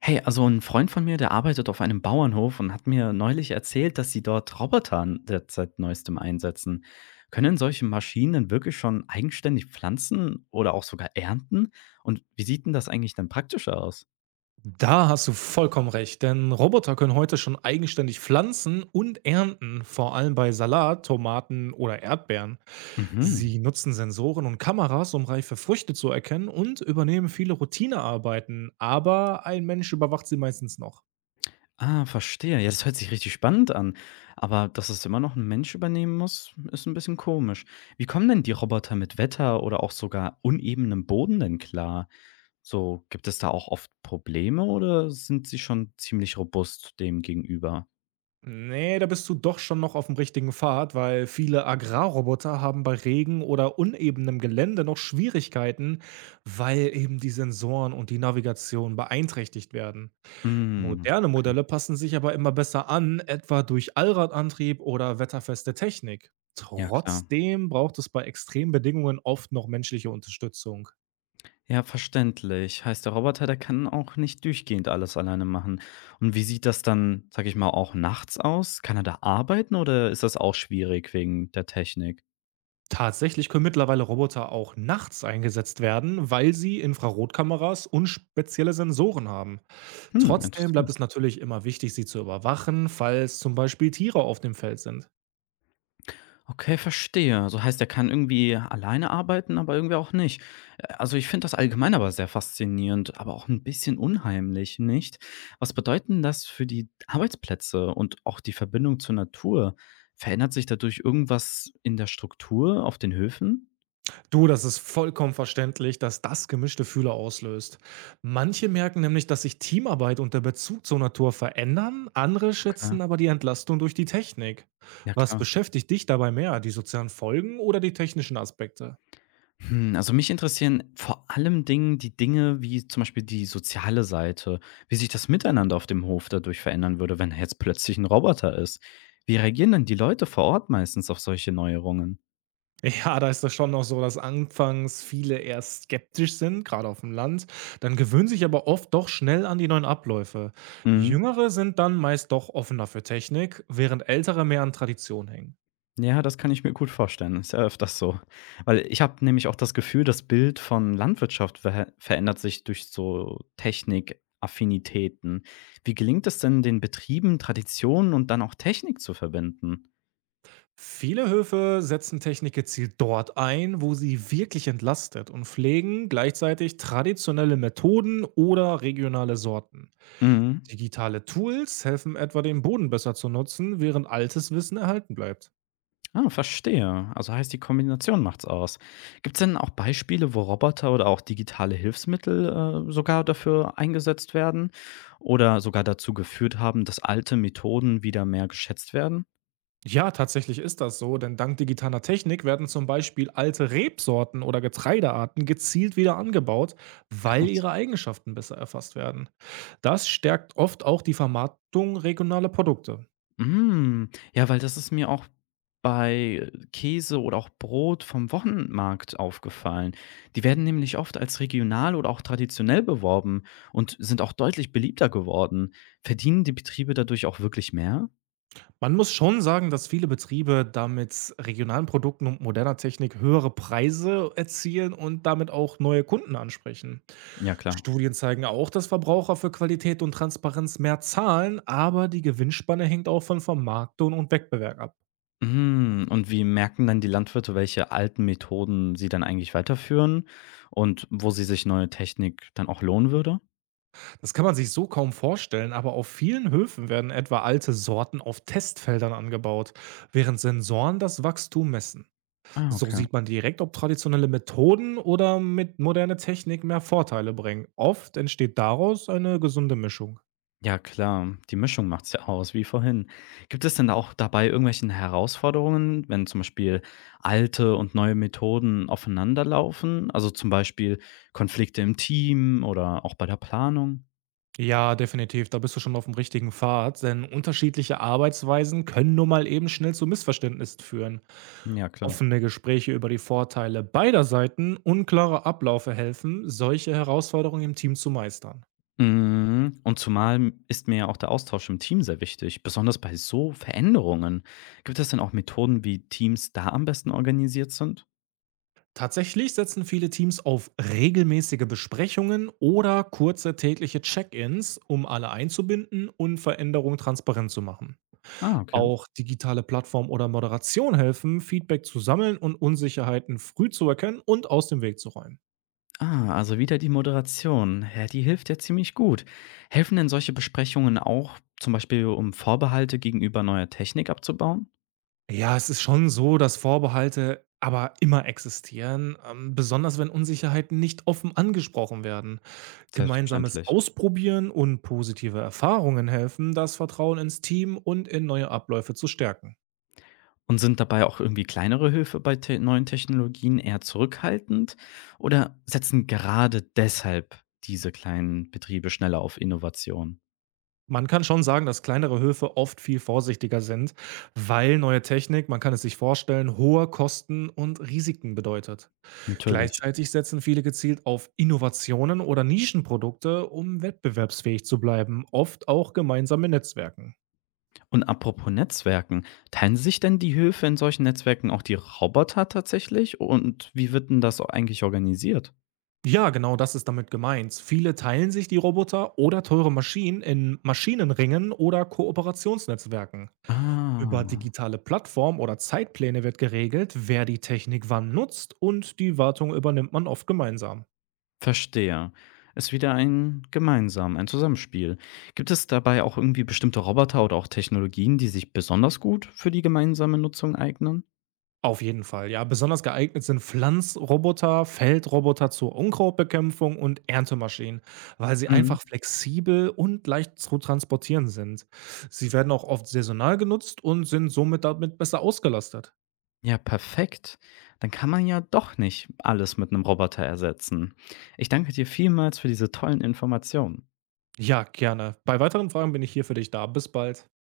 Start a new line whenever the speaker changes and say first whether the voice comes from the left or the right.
left: Hey, also ein Freund von mir, der arbeitet auf einem Bauernhof und hat mir neulich erzählt, dass sie dort Roboter derzeit neuestem einsetzen. Können solche Maschinen denn wirklich schon eigenständig pflanzen oder auch sogar ernten? Und wie sieht denn das eigentlich dann praktischer aus?
right: Da hast du vollkommen recht, denn Roboter können heute schon eigenständig pflanzen und ernten, vor allem bei Salat, Tomaten oder Erdbeeren.
left: Mhm.
right: Sie nutzen Sensoren und Kameras, um reife Früchte zu erkennen und übernehmen viele Routinearbeiten, aber ein Mensch überwacht sie meistens noch.
left: Ah, verstehe. Ja, das hört sich richtig spannend an. Aber dass es immer noch ein Mensch übernehmen muss, ist ein bisschen komisch. Wie kommen denn die Roboter mit Wetter oder auch sogar unebenem Boden denn klar? So, gibt es da auch oft Probleme oder sind sie schon ziemlich robust dem gegenüber?
right: Nee, da bist du doch schon noch auf dem richtigen Pfad, weil viele Agrarroboter haben bei Regen oder unebenem Gelände noch Schwierigkeiten, weil eben die Sensoren und die Navigation beeinträchtigt werden.
left: Mhm.
right: Moderne Modelle passen sich aber immer besser an, etwa durch Allradantrieb oder wetterfeste Technik.
left: Ja, klar.
right: Trotzdem braucht es bei extremen Bedingungen oft noch menschliche Unterstützung.
left: Ja, verständlich. Heißt, der Roboter, der kann auch nicht durchgehend alles alleine machen. Und wie sieht das dann, sage ich mal, auch nachts aus? Kann er da arbeiten oder ist das auch schwierig wegen der Technik?
right: Tatsächlich können mittlerweile Roboter auch nachts eingesetzt werden, weil sie Infrarotkameras und spezielle Sensoren haben.
left: Hm,
right: Trotzdem bleibt
left: interessant.
right: es natürlich immer wichtig, sie zu überwachen, falls zum Beispiel Tiere auf dem Feld sind.
left: Okay, verstehe. Also heißt, er kann irgendwie alleine arbeiten, aber irgendwie auch nicht. Also ich finde das allgemein aber sehr faszinierend, aber auch ein bisschen unheimlich, nicht? Was bedeutet denn das für die Arbeitsplätze und auch die Verbindung zur Natur? Verändert sich dadurch irgendwas in der Struktur auf den Höfen?
right: Du, das ist vollkommen verständlich, dass das gemischte Gefühle auslöst. Manche merken nämlich, dass sich Teamarbeit und der Bezug zur Natur verändern, andere
left: Okay,
right: schätzen aber die Entlastung durch die Technik.
left: ja
right: Was
left: klar.
right: beschäftigt dich dabei mehr, die sozialen Folgen oder die technischen Aspekte?
left: Hm, also mich interessieren vor allem Dingen die Dinge wie zum Beispiel die soziale Seite, wie sich das Miteinander auf dem Hof dadurch verändern würde, wenn er jetzt plötzlich ein Roboter ist. Wie reagieren denn die Leute vor Ort meistens auf solche Neuerungen?
right: Ja, da ist das schon noch so, dass anfangs viele eher skeptisch sind, gerade auf dem Land. Dann gewöhnen sich aber oft doch schnell an die neuen Abläufe.
left: Mhm.
right: Jüngere sind dann meist doch offener für Technik, während ältere mehr an Tradition hängen.
left: Ja, das kann ich mir gut vorstellen. Ist ja öfters so. Weil ich habe nämlich auch das Gefühl, das Bild von Landwirtschaft verhä verändert sich durch so Technikaffinitäten. Wie gelingt es denn den Betrieben, Traditionen und dann auch Technik zu verbinden?
right: Viele Höfe setzen Technik gezielt dort ein, wo sie wirklich entlastet und pflegen gleichzeitig traditionelle Methoden oder regionale Sorten.
left: Mhm.
right: Digitale Tools helfen etwa, den Boden besser zu nutzen, während altes Wissen erhalten bleibt.
left: Ah, verstehe. Also heißt, die Kombination macht's aus. Gibt's denn auch Beispiele, wo Roboter oder auch digitale Hilfsmittel sogar dafür eingesetzt werden oder sogar dazu geführt haben, dass alte Methoden wieder mehr geschätzt werden?
right: Ja, tatsächlich ist das so, denn dank digitaler Technik werden zum Beispiel alte Rebsorten oder Getreidearten gezielt wieder angebaut, weil
left: Krass.
right: ihre Eigenschaften besser erfasst werden. Das stärkt oft auch die Vermarktung regionaler Produkte.
left: Mhm. Ja, weil das ist mir auch bei Käse oder auch Brot vom Wochenmarkt aufgefallen. Die werden nämlich oft als regional oder auch traditionell beworben und sind auch deutlich beliebter geworden. Verdienen die Betriebe dadurch auch wirklich mehr?
right: Man muss schon sagen, dass viele Betriebe da mit regionalen Produkten und moderner Technik höhere Preise erzielen und damit auch neue Kunden ansprechen.
left: Ja, klar.
right: Studien zeigen auch, dass Verbraucher für Qualität und Transparenz mehr zahlen, aber die Gewinnspanne hängt auch von Vermarktung und Wettbewerb ab.
left: Hm, und wie merken dann die Landwirte, welche alten Methoden sie dann eigentlich weiterführen und wo sie sich neue Technik dann auch lohnen würde?
right: Das kann man sich so kaum vorstellen, aber auf vielen Höfen werden etwa alte Sorten auf Testfeldern angebaut, während Sensoren das Wachstum messen.
left: Ah,
right: So
left: okay.
right: sieht man direkt, ob traditionelle Methoden oder mit moderne Technik mehr Vorteile bringen. Oft entsteht daraus eine gesunde Mischung.
left: Ja, klar, die Mischung macht's ja aus, wie vorhin. Gibt es denn da auch dabei irgendwelchen Herausforderungen, wenn zum Beispiel alte und neue Methoden aufeinanderlaufen? Also zum Beispiel Konflikte im Team oder auch bei der Planung?
right: Ja, definitiv, da bist du schon auf dem richtigen Pfad, denn unterschiedliche Arbeitsweisen können nun mal eben schnell zu Missverständnissen führen.
left: Ja, klar.
right: Offene Gespräche über die Vorteile beider Seiten unklare Abläufe helfen, solche Herausforderungen im Team zu meistern.
left: Mhm, und zumal ist mir ja auch der Austausch im Team sehr wichtig, besonders bei so Veränderungen. Gibt es denn auch Methoden, wie Teams da am besten organisiert sind?
right: Tatsächlich setzen viele Teams auf regelmäßige Besprechungen oder kurze tägliche Check-ins, um alle einzubinden und Veränderungen transparent zu machen.
left: Ah, okay.
right: Auch digitale Plattformen oder Moderation helfen, Feedback zu sammeln und Unsicherheiten früh zu erkennen und aus dem Weg zu räumen.
left: Ah, also wieder die Moderation. Ja, die hilft ja ziemlich gut. Helfen denn solche Besprechungen auch, zum Beispiel um Vorbehalte gegenüber neuer Technik abzubauen?
right: Ja, es ist schon so, dass Vorbehalte aber immer existieren, besonders wenn Unsicherheiten nicht offen angesprochen werden. Gemeinsames
left: Selbstverständlich.
right: Ausprobieren und positive Erfahrungen helfen, das Vertrauen ins Team und in neue Abläufe zu stärken.
left: Und sind dabei auch irgendwie kleinere Hilfe bei te neuen Technologien eher zurückhaltend? Oder setzen gerade deshalb diese kleinen Betriebe schneller auf Innovation?
right: Man kann schon sagen, dass kleinere Höfe oft viel vorsichtiger sind, weil neue Technik, man kann es sich vorstellen, hohe Kosten und Risiken bedeutet.
left: Natürlich.
right: Gleichzeitig setzen viele gezielt auf Innovationen oder Nischenprodukte, um wettbewerbsfähig zu bleiben, oft auch gemeinsame Netzwerken.
left: Und apropos Netzwerken, teilen sich denn die Höfe in solchen Netzwerken auch die Roboter tatsächlich? Und wie wird denn das eigentlich organisiert?
right: Ja, genau das ist damit gemeint. Viele teilen sich die Roboter oder teure Maschinen in Maschinenringen oder Kooperationsnetzwerken. Über
left: Ah,
right: digitale Plattformen oder Zeitpläne wird geregelt, wer die Technik wann nutzt und die Wartung übernimmt man oft gemeinsam.
left: verstehe. Ist wieder ein gemeinsam, ein Zusammenspiel. Gibt es dabei auch irgendwie bestimmte Roboter oder auch Technologien, die sich besonders gut für die gemeinsame Nutzung eignen?
right: Auf jeden Fall, ja. Besonders geeignet sind Pflanzroboter, Feldroboter zur Unkrautbekämpfung und Erntemaschinen, weil sie
left: Mhm.
right: einfach flexibel und leicht zu transportieren sind. Sie werden auch oft saisonal genutzt und sind somit damit besser ausgelastet.
left: Ja, perfekt. Dann kann man ja doch nicht alles mit einem Roboter ersetzen. Ich danke dir vielmals für diese tollen Informationen.
right: Ja, gerne. Bei weiteren Fragen bin ich hier für dich da. Bis bald.